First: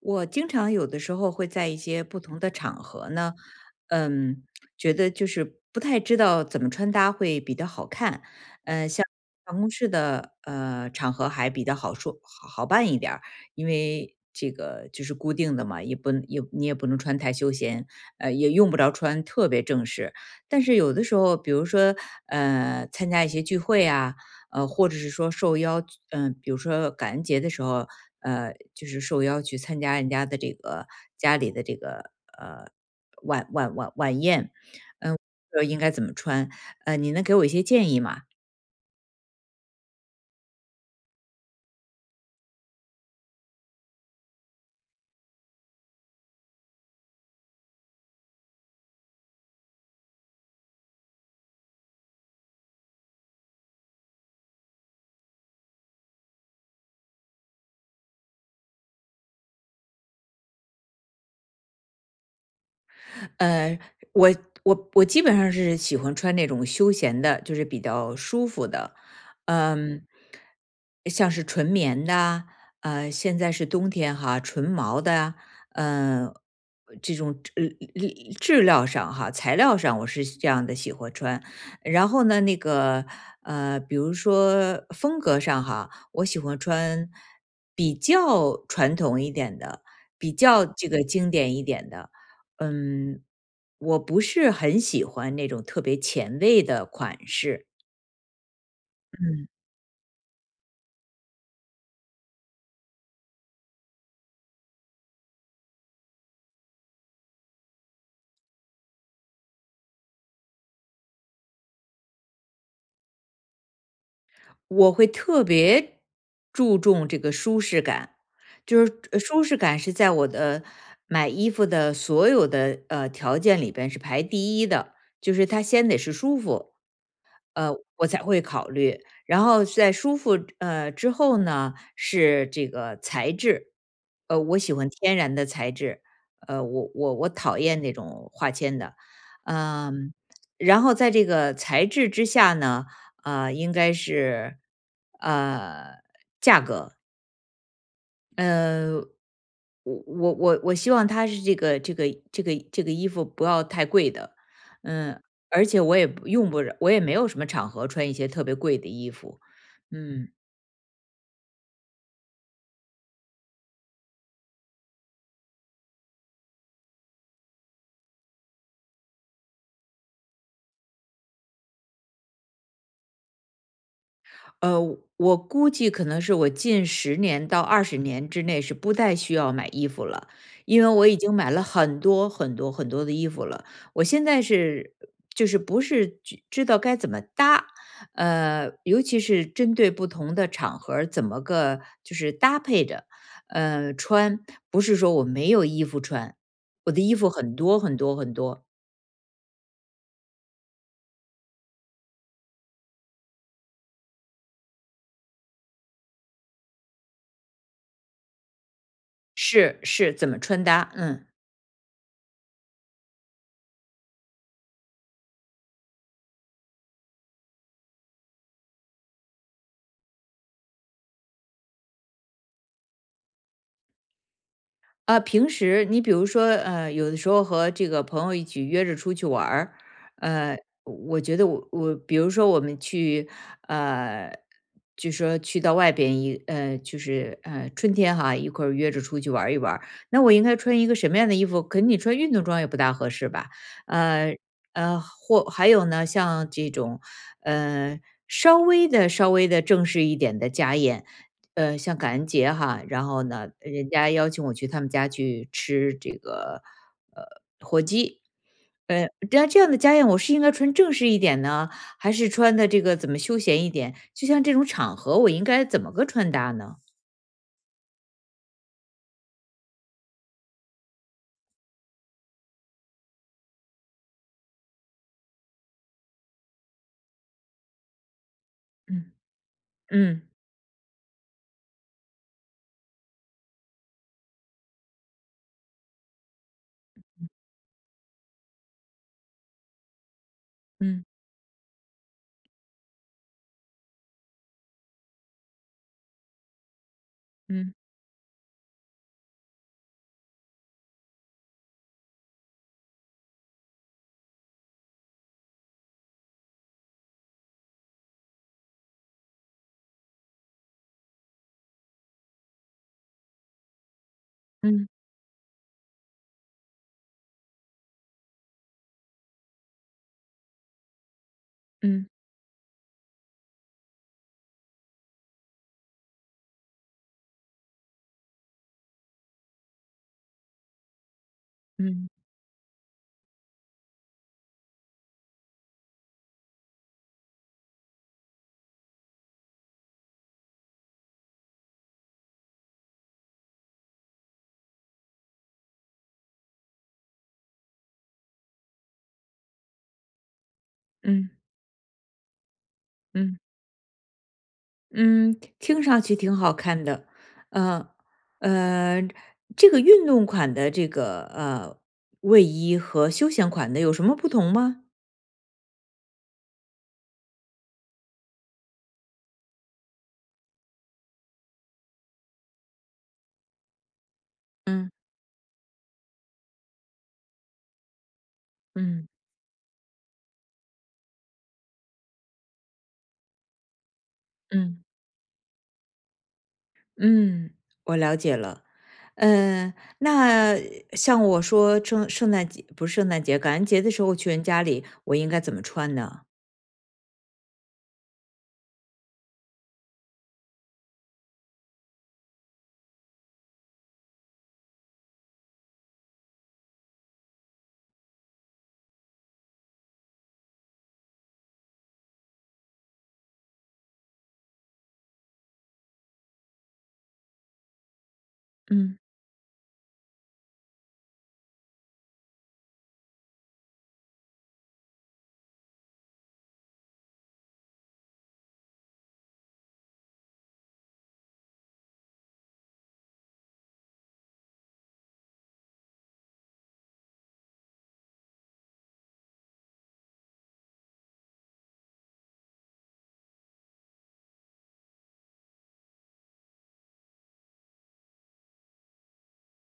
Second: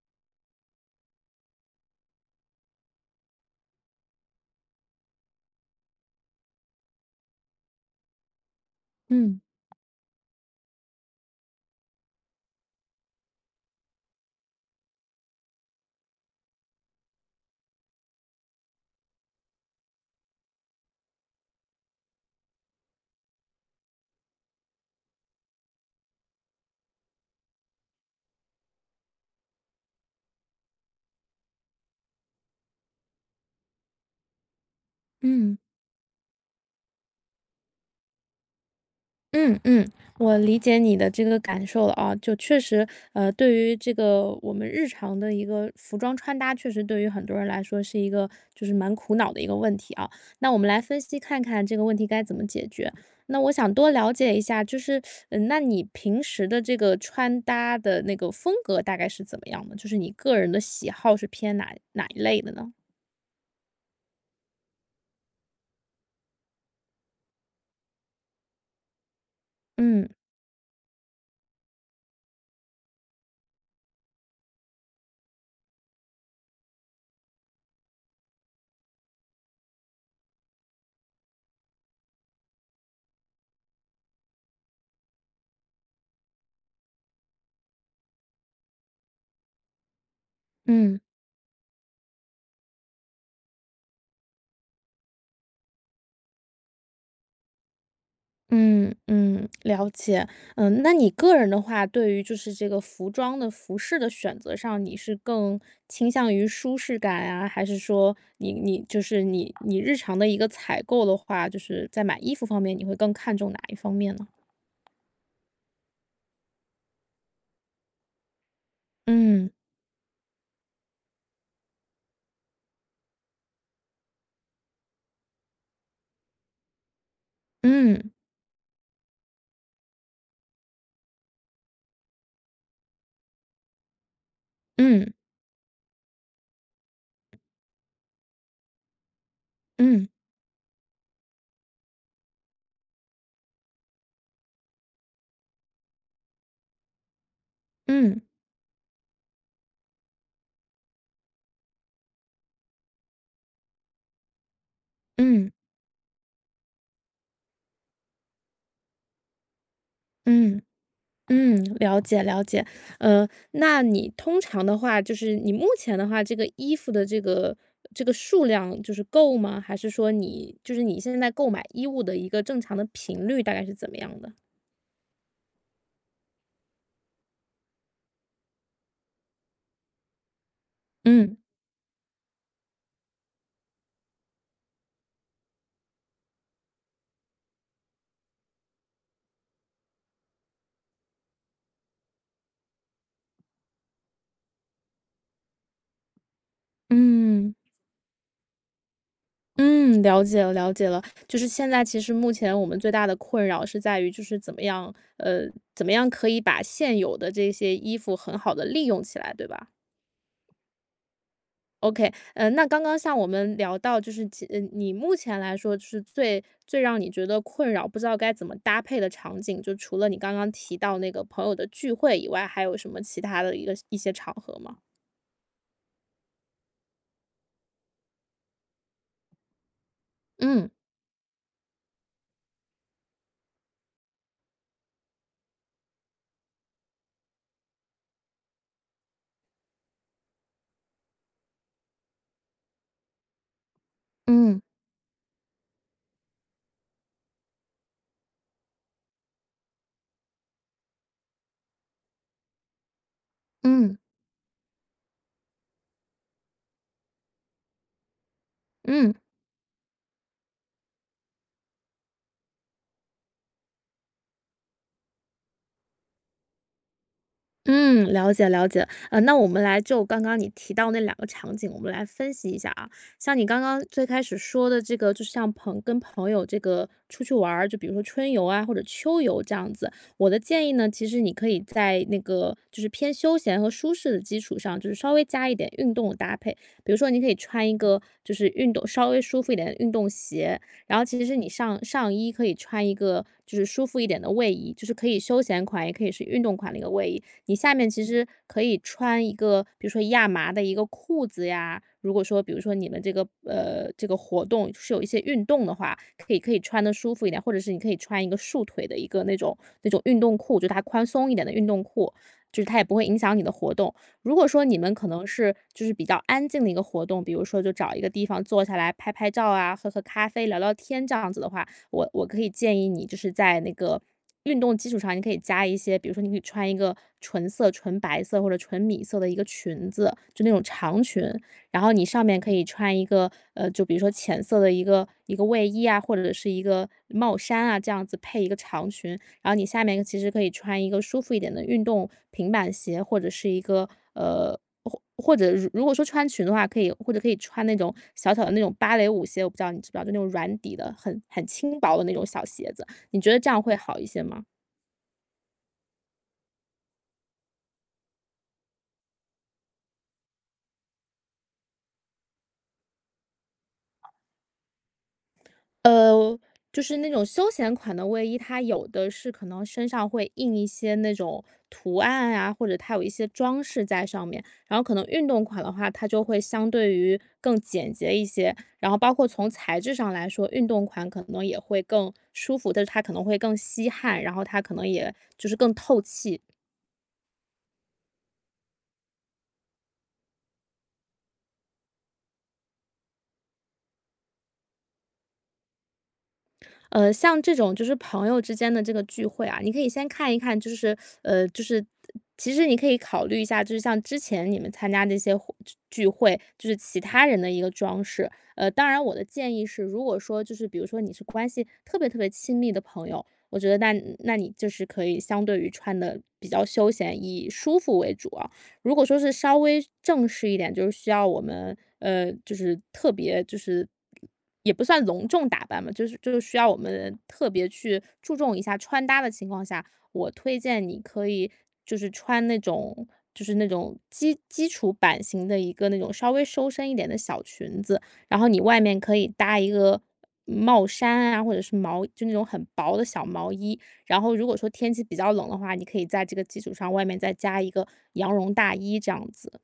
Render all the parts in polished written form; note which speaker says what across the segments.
Speaker 1: 我经常有的时候会在一些不同的场合呢，嗯，觉得就是不太知道怎么穿搭会比较好看。像
Speaker 2: 嗯
Speaker 1: 办公室的场合还比较好说好好办一点儿，因为这个就是固定的嘛，也不也你也不能穿太休闲，也用不着穿特别正式。但是有的时候，比如说参加一些聚会啊，或者是说受邀，比如说感恩节的时候，就是受邀去参加人家的这个家里的这个呃晚宴，嗯、
Speaker 2: 嗯
Speaker 1: 不知道应该怎么穿？你能给我一些建议吗？
Speaker 2: 嗯嗯，我理解你的这个感受了啊，就确实，对于这个我们日常的一个服装穿搭，确实对于很多人来说是一个就是蛮苦恼的一个问题啊。那我们来分析看看这个问题该怎么解决。那我想多了解一下，就是，那你平时的这个穿搭的那个风格大概是怎么样的？就是你个人的喜好是偏哪一类的呢？
Speaker 1: 呃，我我基本上是喜欢穿那种休闲的，就是比较舒服的，嗯，
Speaker 2: 嗯
Speaker 1: 像是纯棉的，现在是冬天哈，纯毛的，呃，这种质量上哈，材料上我是这样的喜欢穿。然后呢，那个比如说风格上哈，我喜欢穿比较传统一点的，比较这
Speaker 2: 嗯。
Speaker 1: 个经典一点的。嗯，我不是很喜欢那种特别前卫的款式。
Speaker 2: 嗯
Speaker 1: 嗯。
Speaker 2: 嗯，了解。嗯，那你个人的话，对于就是这个服装的服饰的选择上，你是更倾向于舒适感啊，还是说你就是你日常的一个采购的话，就是在买衣服方面，你会更看重哪一方面呢？
Speaker 1: 我会特别注重这个舒适感，就是舒
Speaker 2: 嗯
Speaker 1: 适感是在我的买衣服的所有的条件里边是排第一的，就是它先得是舒服。我
Speaker 2: 嗯
Speaker 1: 才会考虑。然后在舒服之后呢，是这个材质，我喜欢
Speaker 2: 嗯
Speaker 1: 天然的材质，我讨厌那种化纤的，
Speaker 2: 嗯
Speaker 1: 嗯，然后在这个材质之下呢，应该是呃
Speaker 2: 嗯
Speaker 1: 呃，我希望它是这个衣服不要太贵的，嗯，
Speaker 2: 嗯嗯
Speaker 1: 而且我也不用不着，我也没有什么场合穿一些特别贵的衣服。嗯。
Speaker 2: 嗯。嗯，了解了解。那你通常的话，就是你目前的话，这个衣服的这个数量就是够吗？还是说你就是你现在购买衣物的一个正常的频率大概是怎么样的？
Speaker 1: 我估计可能是我近十年到20年之内是不太需要买衣服了，因为我已经
Speaker 2: 嗯
Speaker 1: 买了很多很多很多的衣服了。我现在是就是不是知道该怎么搭，尤其是针对不同的场合儿怎么个就是搭配着，穿，不是说我没有衣服穿，我的衣服
Speaker 2: 嗯
Speaker 1: 很多很多很多，
Speaker 2: 嗯，了解了解了。就是现在其实目前我们最大的困扰是在于就是怎么样，怎么样可以把现有的这些衣服很好的利用起来，对吧？
Speaker 1: 是怎么穿搭。嗯。
Speaker 2: OK，嗯，那刚刚像我们聊到，就是其呃，你目前来说就是最最让你觉得困扰，不知道该怎么搭配的场景，就除了你刚刚提到那个朋友的聚会以外，还有什么其他的一个一些场合吗？
Speaker 1: 啊，平时你比如说，有的时候和这个朋友一起约着出去玩儿，呃，
Speaker 2: 嗯。
Speaker 1: 我觉得，比如说我们去，呃，就说去到外边一，就是春天哈，一块儿约着出去玩儿一玩儿，那我应该穿一个什么样的衣服？可能你穿运动装也不大合适吧。呃
Speaker 2: 嗯
Speaker 1: 或还有呢，像这种，呃，稍微的正式一点的家宴。像感恩节哈，然后呢，人
Speaker 2: 嗯
Speaker 1: 家邀请我去他们家去吃这个。
Speaker 2: 嗯。
Speaker 1: 那这样的家宴，我是应该穿正式一点呢，还是穿的这个怎么休闲一点？就像这种场合，我应该怎么个穿搭呢？
Speaker 2: 嗯，了解了解。那我们来就刚刚你提到那两个场景，我们来分析一下啊。像你刚刚最开始说的这个，就是像跟朋友这个出去玩儿，就比如说春游啊或者
Speaker 1: 嗯
Speaker 2: 秋游这样子。
Speaker 1: 嗯
Speaker 2: 我的建议呢，其实你可以在那个就是偏休闲和舒适的基础上，就是稍微加一点运动的搭配。比如说，你可以穿一个就是运动稍微舒服一点的运动鞋，然后
Speaker 1: 嗯
Speaker 2: 其实你上衣可以穿一个就是舒服一点的卫衣，就是可以休闲款，也可以是运动款的一个卫衣。你下
Speaker 1: 嗯
Speaker 2: 面其实可以穿一个，比如说亚麻的一个裤子呀。如果说，比如说你们这个这个活动是有一些运动的话，可以穿的舒服一点，或者是你可以穿一个束腿的一个那种运动裤，就它宽松一点的运动裤，就是它也不会影响你的活动。如果说你
Speaker 1: 嗯
Speaker 2: 们可能是就是比较安静的一个活动，比如说就找一个地方坐下来拍拍照啊，喝喝咖啡、聊聊天这样子的话，我
Speaker 1: 嗯
Speaker 2: 我可以建议你就是在那个运动基础上，你可以加一些，比如说你可以穿一个纯色、纯白色或者纯米色的一个裙子，就那种长裙，然后你
Speaker 1: 嗯
Speaker 2: 上面可以穿一个就比如说浅色的一个卫衣啊，或者是一个帽衫啊，这样子配一个长裙，然后你下面其实可以穿一个舒服一点的运动平板鞋，或者是一个呃，或者如果说穿裙的话，或者可以穿那种小小的那种芭蕾舞鞋，我不知道你知不知道，就那种软底的，很
Speaker 1: 嗯
Speaker 2: 很轻薄的那种小鞋子，你觉得
Speaker 1: 嗯
Speaker 2: 这样会好一些吗？
Speaker 1: 嗯。听上去挺好看的。呃呃，这个运动款的这个卫衣和休闲款的有什么不同吗？
Speaker 2: 呃，就是那种休闲款的卫衣，它有的是可能身上会印一些那种图案啊，或者它有一些装饰在上面。然后
Speaker 1: 嗯
Speaker 2: 可能运动款的话，它就会相对于更简洁一些。然后
Speaker 1: 嗯
Speaker 2: 包括从材质上来说，运动款可能也会更舒服，但是它可能会更吸汗，然后它可
Speaker 1: 嗯。
Speaker 2: 能也就是更透气。
Speaker 1: 嗯，我了解了。那像我说圣诞节不是圣诞节，感恩节的时候去人家里，我应该怎么穿呢？
Speaker 2: 像这种就是朋友之间的这个聚会啊，你可以先看一看，就是呃，就是其实你可以考虑一下，就是像之前你们参加这些聚会，就是其他人的一个装饰。当然我的建议是，如果说就是比如说你是关系特别特别亲密的朋友，我觉得那你就是可以相对于穿的比较休闲，以舒服为主啊。如
Speaker 1: 嗯。
Speaker 2: 果说是稍微正式一点，就是需要我们，就是特别就是也不算隆重打扮吧，就是需要我们特别去注重一下穿搭的情况下，我推荐你可以就是穿那种就是那种基础版型的一个那种稍微收身一点的小裙子，然后你外面可以搭一个帽衫啊，或者是就那种很薄的小毛衣，然后如果说天气比较冷的话，你可以在这个基础上外面再加一个羊绒大衣这样子。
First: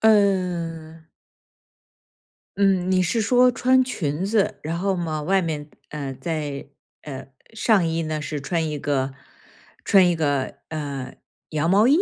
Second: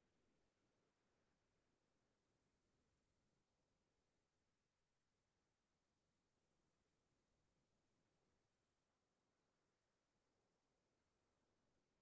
Speaker 1: 嗯嗯。你是说穿裙子，然后嘛，外面在呃上衣呢是穿一个羊毛衣？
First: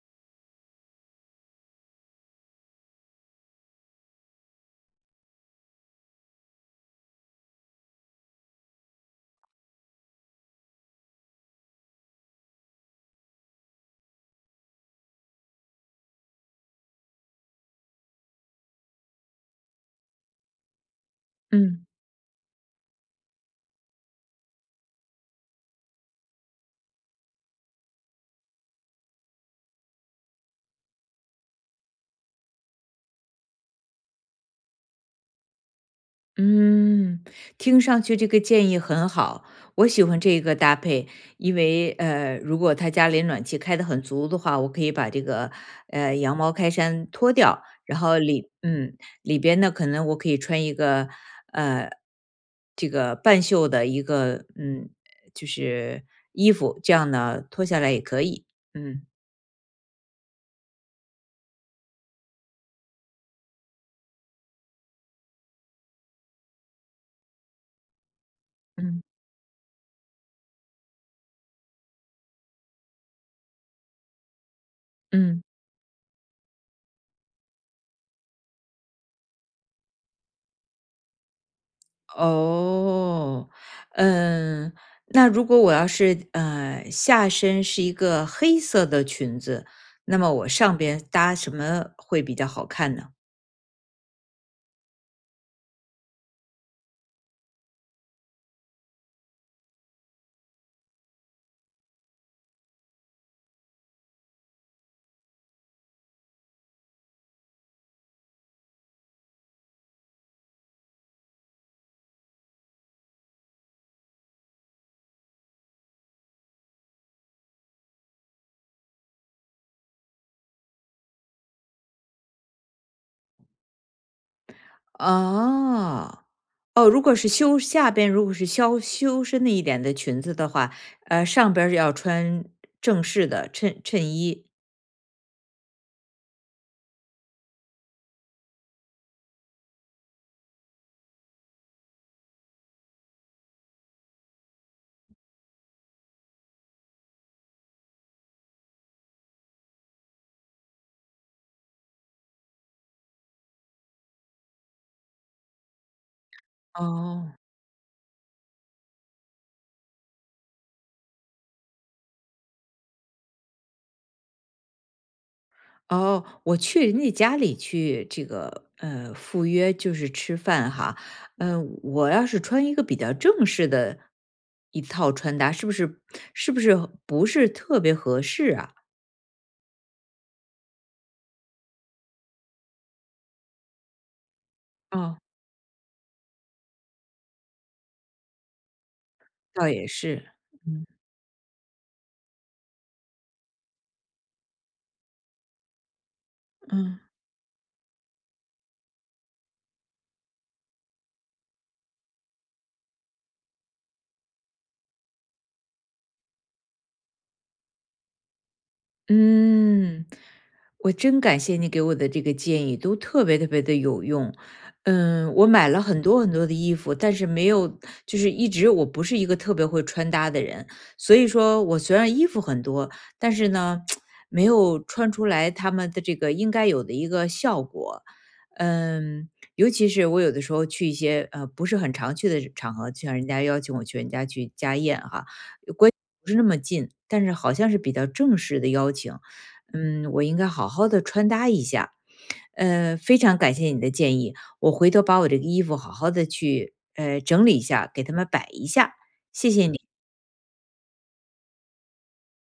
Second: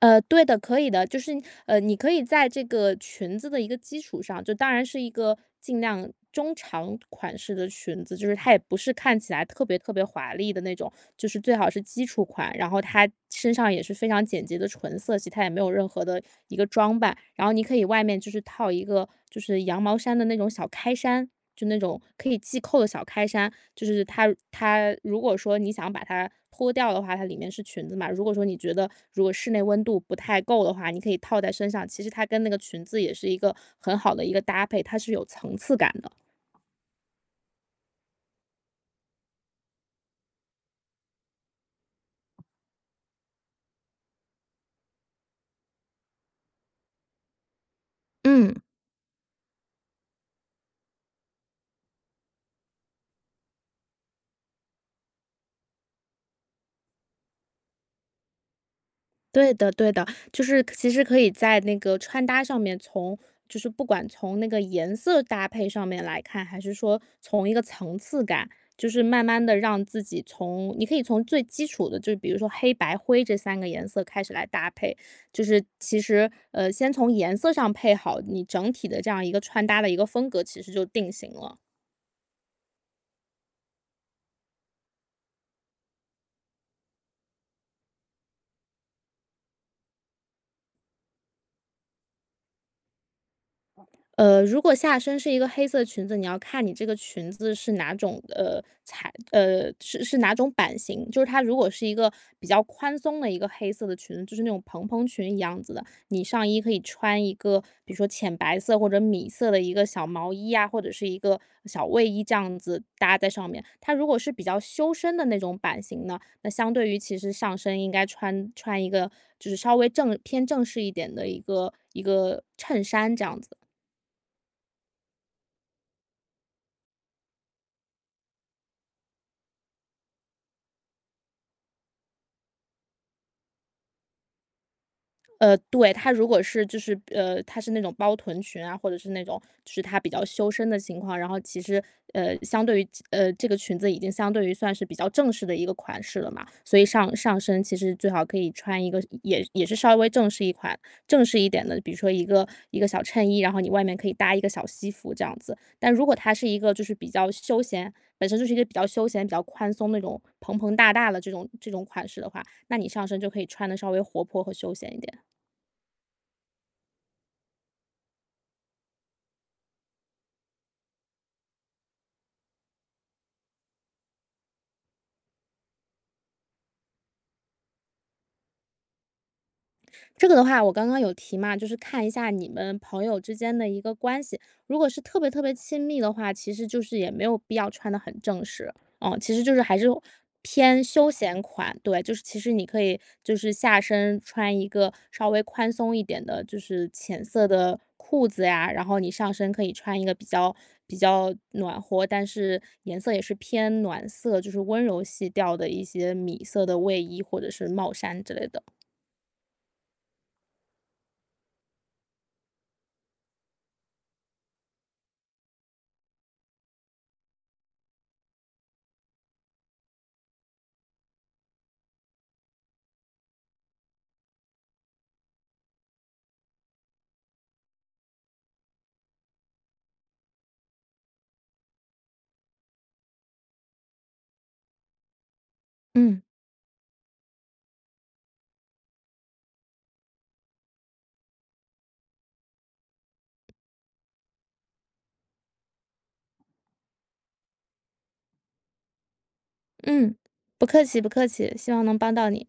Speaker 2: 对的，可以的，你可以在这个裙子的一个基础上，就当然是一个尽量中长款式的裙子，就是它也不是看起来特别特别华丽的那种，就是最好是基础款，然后它身上也是非常简洁的纯色系，它也没有任何的一个装扮，然后你可以外面就是套一个就是羊毛衫的那种小开衫。就那
Speaker 1: 嗯。
Speaker 2: 种可以系扣的小开衫，它如果说你想把它脱掉的话，它里面是裙子嘛。如果说你觉得如果室内温度不太够的话，你可以套在身上，其实它跟那个裙子也是一个很好的一个搭配，它是有层次感的。
Speaker 1: 嗯，听上去这个建议很好，我喜欢这个搭配，因为如果他家里暖气开得很足的话，我可以把这个羊毛开衫脱掉，然后
Speaker 2: 嗯。
Speaker 1: 里边呢，可能我可以穿一个呃这个半袖的一个就是衣服，这样呢脱下来也可以。嗯
Speaker 2: 对的，对的，就是其实可以在那个穿搭上面从，就是不管从那个颜色搭配上面来看，还是说从一个层次感，就是
Speaker 1: 嗯
Speaker 2: 慢慢的让自己从，你可以从最基础的，就是比如说黑白灰这三个颜色开始来搭配，就
Speaker 1: 嗯。
Speaker 2: 是其实先从颜色上配好，你整体的这样一个穿搭的一个风格，其实就定型了。
Speaker 1: 哦，嗯，那如果我要是下身是一个黑色的裙子，那么我上边搭什么会比较好看呢？
Speaker 2: 如果下身是一个黑色裙子，你要看你这个裙子是哪种呃材呃是哪种版型，就是它如果是一个比较宽松的一个黑色的裙子，就是那种蓬蓬裙一样子的，你上衣可以穿一个比如说浅白色或者米色的一个小毛衣啊，或者是一个小卫衣这样子搭在上面。它如果是比较修身的那种版型呢，那相对于其实上身应该穿一个就是稍微偏正式一点的一个衬衫这样子。
Speaker 1: 哦哦。如果是修下边如果是修身的一点的裙子的话，上边儿要穿正式的衬衣。
Speaker 2: 对，它如果是它是那种包臀裙啊，或者是那种就是它比较修身的情况，然后其实相对于这个裙子已经相对于算是比较正式的一个款式了嘛，所以上身其实最好可以穿一个也是稍微正式一点的，比如说一个小衬衣，然后你外面可以搭一个小西服这样子。但如果它是一个就是比较
Speaker 1: 哦，
Speaker 2: 休闲，本身就是一个比较休闲、比较宽松那种蓬蓬大大的这种款式的话，那你上身就可以穿的稍微活泼和休闲一点。
Speaker 1: 哦，我去人家家里去这个赴约就是吃饭哈。我要是穿一个比较正式的一套穿搭，是不是不是特别合适啊？
Speaker 2: 这个的话，我刚刚有提嘛，就是看一下你们朋友之间的一个关系。如果是特
Speaker 1: 哦，
Speaker 2: 别特别亲密的话，其实就是也没有必要穿的很正式，嗯，其实就是
Speaker 1: 倒
Speaker 2: 还是
Speaker 1: 也是。
Speaker 2: 偏
Speaker 1: 嗯
Speaker 2: 休闲款。对，就是其实你可以就是下身穿一个稍微宽松一点的，就是
Speaker 1: 嗯。
Speaker 2: 浅色的裤子呀，然后你上身可以穿一个比较暖和，但是颜色也是偏暖色，就是温柔系调的一些米色的卫衣或者是帽衫之类的。
Speaker 1: 嗯，我真感谢你给我的这个建议，都特别特别的有用。我买了很多很多的衣服，但是没有，就是一直我不是一个特别会穿搭的人，所以说我虽然衣服很多，但是呢，没有穿出来他们的这个应该有的一个效果。嗯，尤其是我有的时候去一些不是很常去的场合，就像人家邀请我去人家去家宴哈，关。
Speaker 2: 嗯。
Speaker 1: 不是那么近，但是好像是比较正式的邀请。我应该好好的穿搭一下。非常感谢你的建议，我回头把我这个衣服好好的去整理一下，给他们摆一下。谢谢你。
Speaker 2: 嗯，不客气不客气，希望能帮到你。